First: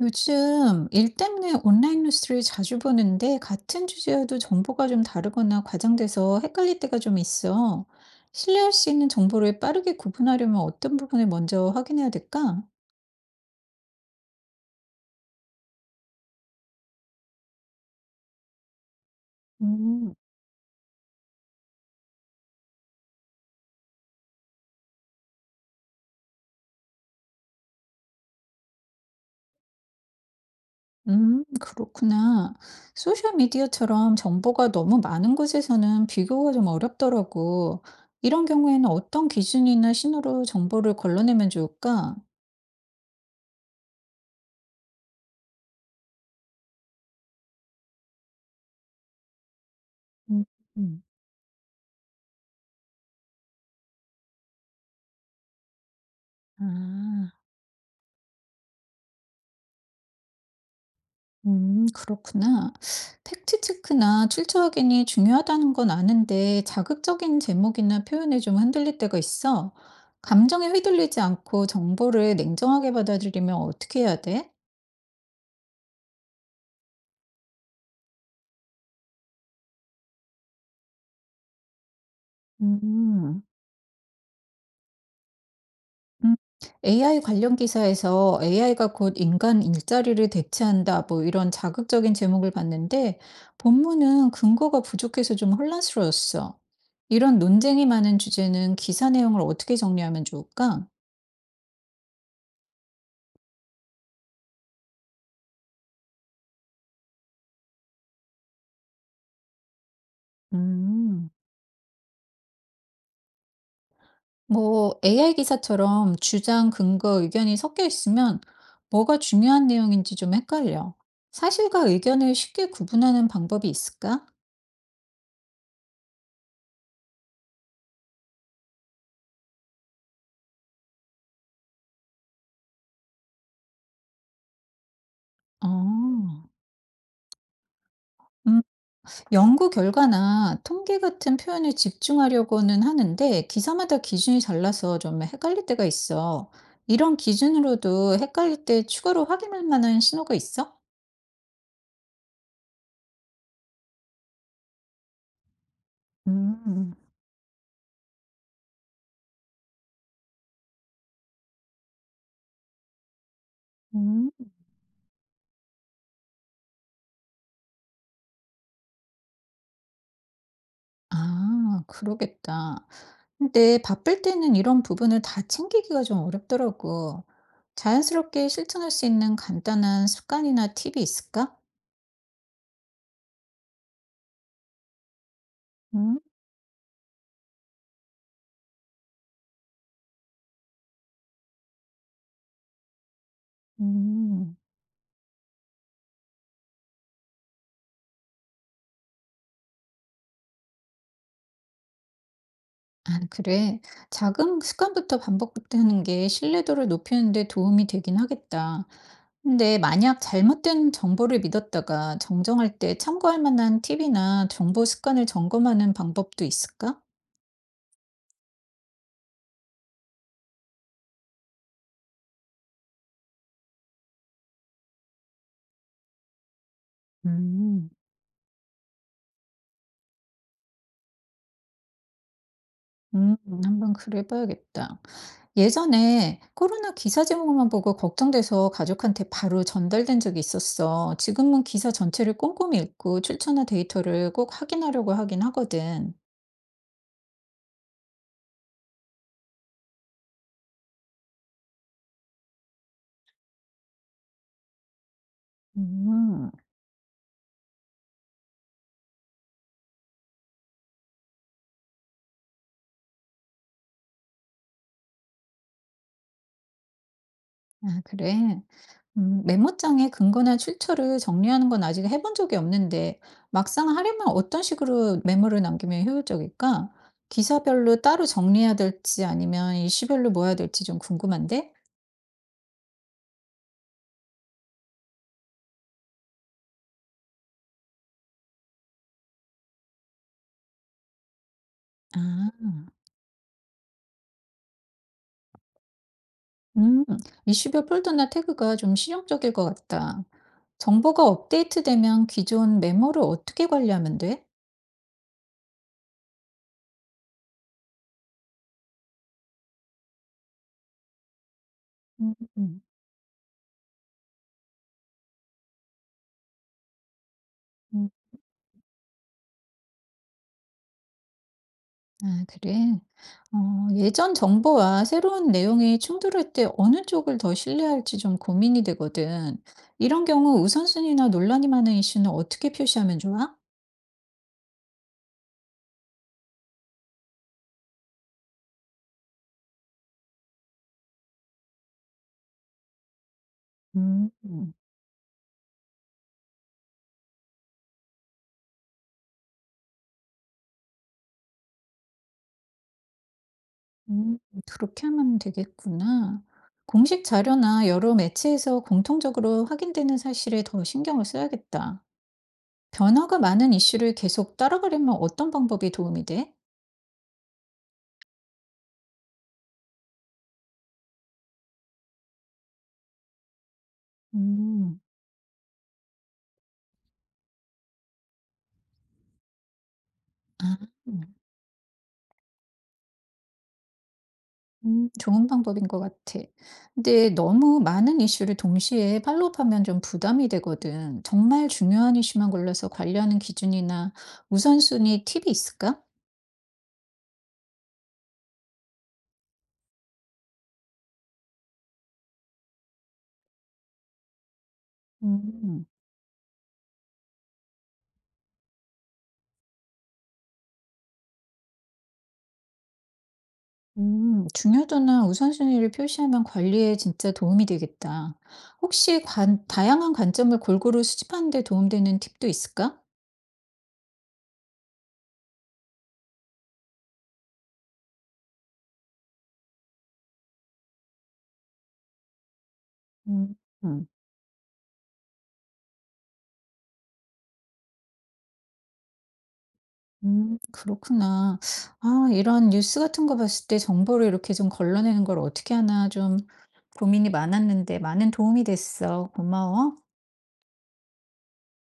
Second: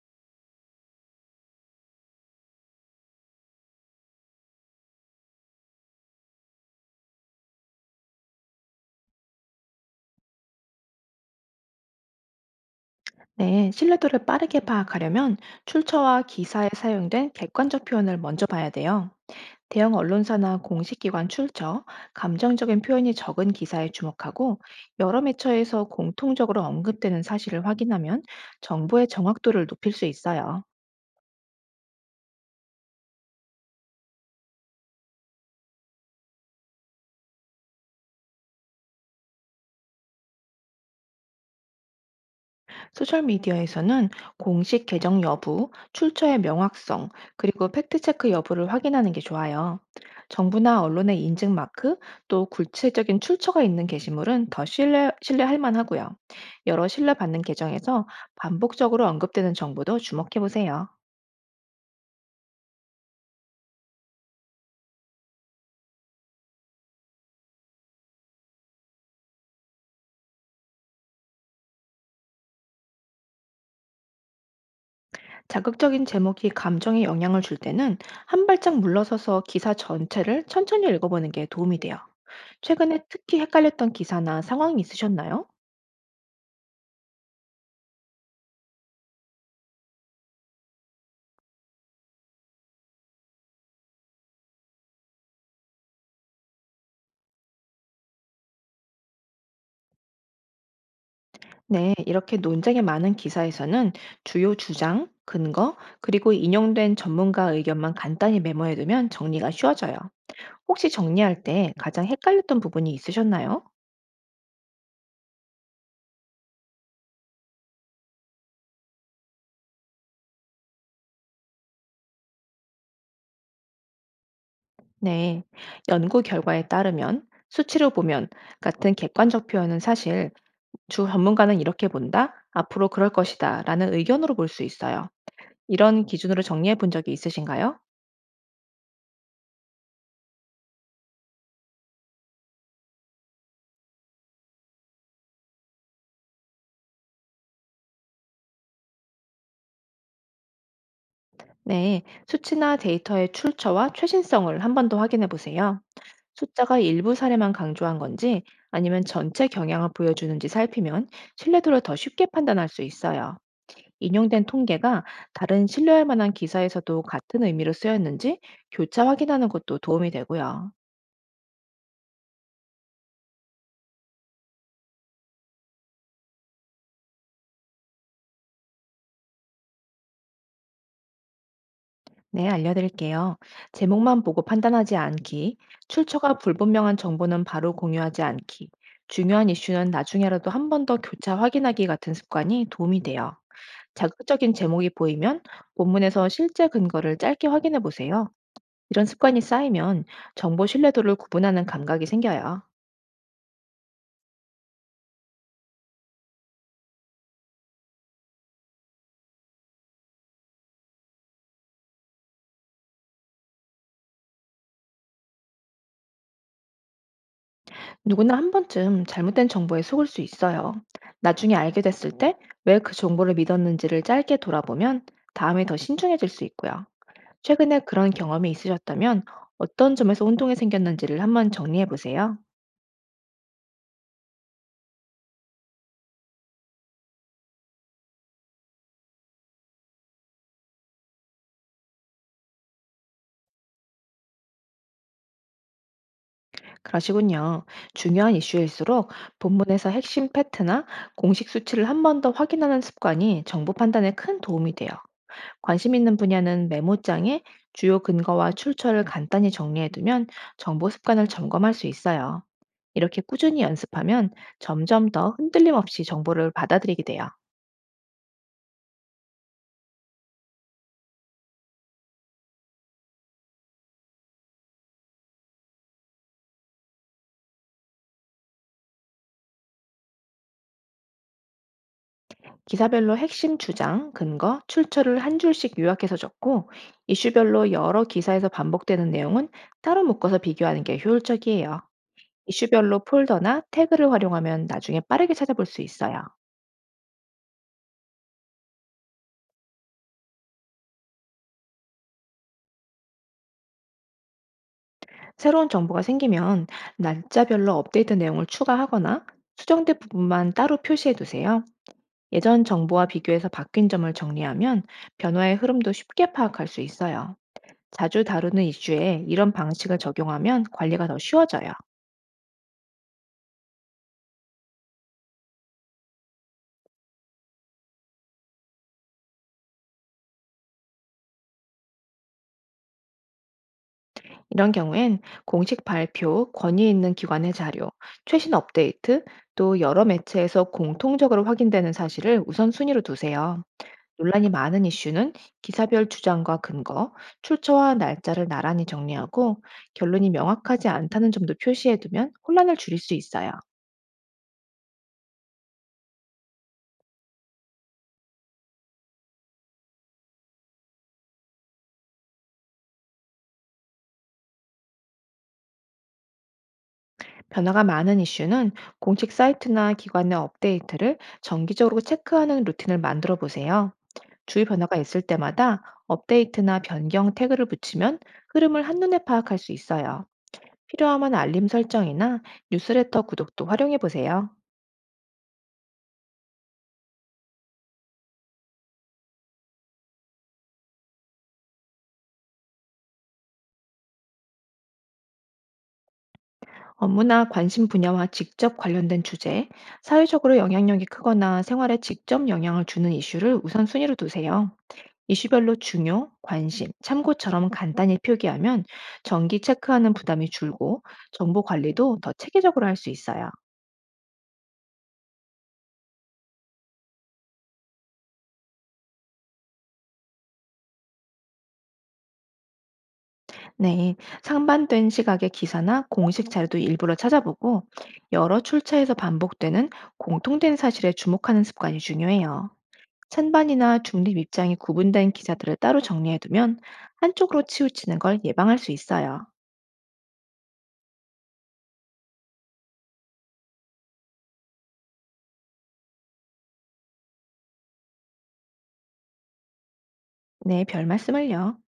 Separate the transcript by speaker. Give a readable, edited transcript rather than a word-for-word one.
Speaker 1: 요즘 일 때문에 온라인 뉴스를 자주 보는데 같은 주제여도 정보가 좀 다르거나 과장돼서 헷갈릴 때가 좀 있어. 신뢰할 수 있는 정보를 빠르게 구분하려면 어떤 부분을 먼저 확인해야 될까?
Speaker 2: 네, 신뢰도를 빠르게 파악하려면 출처와 기사에 사용된 객관적 표현을 먼저 봐야 돼요. 대형
Speaker 1: 음,
Speaker 2: 언론사나 공식 기관 출처, 감정적인 표현이 적은 기사에 주목하고 여러 매체에서 공통적으로 언급되는 사실을 확인하면 정보의 정확도를 높일 수 있어요.
Speaker 1: 그렇구나. 소셜미디어처럼 정보가 너무 많은 곳에서는 비교가 좀 어렵더라고. 이런 경우에는 어떤 기준이나 신호로 정보를 걸러내면 좋을까?
Speaker 2: 소셜미디어에서는 공식 계정 여부, 출처의 명확성, 그리고 팩트체크 여부를 확인하는 게 좋아요.
Speaker 1: 음,
Speaker 2: 정부나
Speaker 1: 음.
Speaker 2: 언론의 인증 마크, 또 구체적인 출처가 있는 게시물은 더 신뢰할 만하고요. 여러
Speaker 1: 아.
Speaker 2: 신뢰받는 계정에서 반복적으로 언급되는 정보도 주목해 보세요.
Speaker 1: 그렇구나. 팩트체크나 출처 확인이 중요하다는 건 아는데 자극적인 제목이나 표현에 좀 흔들릴 때가 있어. 감정에 휘둘리지 않고 정보를 냉정하게 받아들이면 어떻게 해야 돼?
Speaker 2: 자극적인 제목이 감정에 영향을 줄 때는 한 발짝 물러서서 기사 전체를 천천히 읽어보는 게 도움이 돼요. 최근에 특히
Speaker 1: 음,
Speaker 2: 헷갈렸던 기사나 상황이 있으셨나요?
Speaker 1: 음. AI 관련 기사에서 AI가 곧 인간 일자리를 대체한다, 뭐 이런 자극적인 제목을 봤는데 본문은 근거가 부족해서 좀 혼란스러웠어. 이런 논쟁이 많은 주제는 기사 내용을 어떻게 정리하면 좋을까?
Speaker 2: 네, 이렇게 논쟁이 많은 기사에서는 주요 주장, 근거, 그리고 인용된 전문가 의견만 간단히 메모해두면 정리가 쉬워져요. 혹시
Speaker 1: 음.
Speaker 2: 정리할 때 가장 헷갈렸던 부분이 있으셨나요?
Speaker 1: 뭐 AI 기사처럼 주장, 근거, 의견이 섞여 있으면 뭐가 중요한 내용인지 좀 헷갈려. 사실과 의견을 쉽게 구분하는 방법이 있을까?
Speaker 2: 네, 연구 결과에 따르면, 수치로 보면 같은 객관적 표현은 사실 주 전문가는 이렇게 본다, 앞으로 그럴 것이다 라는 의견으로 볼 수 있어요. 이런
Speaker 1: 어.
Speaker 2: 기준으로 정리해 본 적이 있으신가요?
Speaker 1: 음, 연구 결과나 통계 같은 표현에 집중하려고는 하는데 기사마다 기준이 달라서 좀 헷갈릴 때가 있어. 이런 기준으로도 헷갈릴 때 추가로 확인할 만한 신호가 있어?
Speaker 2: 네, 수치나 데이터의 출처와 최신성을 한 번 더 확인해 보세요. 숫자가
Speaker 1: 음.
Speaker 2: 일부 사례만 강조한 건지 아니면 전체 경향을 보여주는지 살피면 신뢰도를 더 쉽게 판단할 수 있어요.
Speaker 1: 음.
Speaker 2: 인용된 통계가 다른 신뢰할 만한 기사에서도 같은 의미로 쓰였는지 교차 확인하는 것도 도움이 되고요.
Speaker 1: 아 그러겠다. 근데 바쁠 때는 이런 부분을 다 챙기기가 좀 어렵더라고. 자연스럽게 실천할 수 있는 간단한 습관이나 팁이 있을까?
Speaker 2: 네, 알려드릴게요. 제목만 보고 판단하지 않기,
Speaker 1: 음.
Speaker 2: 출처가 불분명한 정보는 바로 공유하지 않기, 중요한 이슈는 나중에라도 한 번 더 교차 확인하기 같은 습관이 도움이 돼요. 자극적인
Speaker 1: 음.
Speaker 2: 제목이 보이면 본문에서 실제 근거를 짧게 확인해 보세요. 이런 습관이 쌓이면 정보 신뢰도를 구분하는 감각이 생겨요.
Speaker 1: 아 그래. 작은 습관부터 반복하는 게 신뢰도를 높이는 데 도움이 되긴 하겠다. 근데 만약 잘못된 정보를 믿었다가 정정할 때 참고할 만한 팁이나 정보 습관을 점검하는 방법도 있을까?
Speaker 2: 누구나 한 번쯤 잘못된 정보에 속을 수 있어요. 나중에 알게 됐을 때 왜 그 정보를 믿었는지를 짧게 돌아보면 다음에 더 신중해질 수 있고요. 최근에
Speaker 1: 음.
Speaker 2: 그런 경험이 있으셨다면 어떤 점에서 혼동이 생겼는지를 한번 정리해 보세요.
Speaker 1: 음. 한번 그래 봐야겠다. 예전에 코로나 기사 제목만 보고 걱정돼서 가족한테 바로 전달된 적이 있었어. 지금은 기사 전체를 꼼꼼히 읽고 출처나 데이터를 꼭 확인하려고 하긴 하거든.
Speaker 2: 그러시군요. 중요한 이슈일수록 본문에서 핵심 팩트나 공식 수치를 한 번 더 확인하는 습관이 정보 판단에 큰 도움이 돼요. 관심 있는
Speaker 1: 음.
Speaker 2: 분야는 메모장에 주요 근거와 출처를 간단히 정리해두면 정보 습관을 점검할 수 있어요. 이렇게 꾸준히 연습하면 점점 더 흔들림 없이 정보를 받아들이게 돼요.
Speaker 1: 아 그래? 메모장에 근거나 출처를 정리하는 건 아직 해본 적이 없는데 막상 하려면 어떤 식으로 메모를 남기면 효율적일까? 기사별로 따로 정리해야 될지 아니면 이슈별로 모아야 될지 좀 궁금한데?
Speaker 2: 기사별로 핵심 주장, 근거, 출처를 한 줄씩 요약해서 적고 이슈별로 여러 기사에서 반복되는 내용은 따로 묶어서 비교하는 게 효율적이에요.
Speaker 1: 아.
Speaker 2: 이슈별로 폴더나 태그를 활용하면 나중에 빠르게 찾아볼 수 있어요.
Speaker 1: 음, 이슈별 폴더나 태그가 좀 실용적일 것 같다. 정보가 업데이트되면 기존 메모를 어떻게 관리하면 돼?
Speaker 2: 새로운 정보가 생기면 날짜별로 업데이트 내용을 추가하거나 수정된 부분만 따로 표시해 두세요.
Speaker 1: 음,
Speaker 2: 예전
Speaker 1: 음,
Speaker 2: 정보와 비교해서 바뀐 점을 정리하면 변화의 흐름도 쉽게 파악할 수 있어요.
Speaker 1: 음.
Speaker 2: 자주 다루는 이슈에 이런 방식을 적용하면 관리가 더 쉬워져요.
Speaker 1: 아, 그래. 어, 예전 정보와 새로운 내용이 충돌할 때 어느 쪽을 더 신뢰할지 좀 고민이 되거든. 이런 경우 우선순위나 논란이 많은 이슈는 어떻게 표시하면 좋아?
Speaker 2: 이런 경우엔 공식 발표, 권위 있는 기관의 자료, 최신 업데이트, 또 여러 매체에서 공통적으로 확인되는 사실을 우선순위로 두세요.
Speaker 1: 음,
Speaker 2: 논란이
Speaker 1: 음,
Speaker 2: 많은 이슈는 기사별 주장과 근거, 출처와 날짜를 나란히 정리하고 결론이 명확하지 않다는 점도 표시해두면 혼란을 줄일 수 있어요.
Speaker 1: 음, 그렇게 하면 되겠구나. 공식 자료나 여러 매체에서 공통적으로 확인되는 사실에 더 신경을 써야겠다. 변화가 많은 이슈를 계속 따라가려면 어떤 방법이 도움이 돼?
Speaker 2: 변화가 많은 이슈는 공식 사이트나 기관의 업데이트를 정기적으로 체크하는 루틴을 만들어 보세요. 주요 변화가
Speaker 1: 음.
Speaker 2: 있을 때마다 업데이트나 변경 태그를 붙이면 흐름을 한눈에 파악할 수 있어요.
Speaker 1: 아.
Speaker 2: 필요하면 알림 설정이나 뉴스레터 구독도 활용해 보세요.
Speaker 1: 좋은 방법인 것 같아. 근데 너무 많은 이슈를 동시에 팔로우하면 좀 부담이 되거든. 정말 중요한 이슈만 골라서 관리하는 기준이나 우선순위 팁이 있을까?
Speaker 2: 업무나 관심 분야와 직접 관련된 주제, 사회적으로 영향력이 크거나 생활에 직접 영향을 주는 이슈를 우선순위로 두세요. 이슈별로
Speaker 1: 음.
Speaker 2: 중요, 관심, 참고처럼 간단히 표기하면 정기 체크하는 부담이 줄고 정보 관리도 더 체계적으로 할 수 있어요.
Speaker 1: 음. 중요도나 우선순위를 표시하면 관리에 진짜 도움이 되겠다. 혹시 관 다양한 관점을 골고루 수집하는 데 도움되는 팁도 있을까?
Speaker 2: 네, 상반된 시각의 기사나 공식 자료도 일부러 찾아보고 여러 출처에서 반복되는 공통된 사실에 주목하는 습관이 중요해요.
Speaker 1: 음.
Speaker 2: 찬반이나
Speaker 1: 음.
Speaker 2: 중립 입장이 구분된 기사들을 따로 정리해두면 한쪽으로 치우치는 걸 예방할 수 있어요.
Speaker 1: 그렇구나. 아 이런 뉴스 같은 거 봤을 때 정보를 이렇게 좀 걸러내는 걸 어떻게 하나 좀 고민이 많았는데 많은 도움이 됐어. 고마워.
Speaker 2: 네, 별 말씀을요.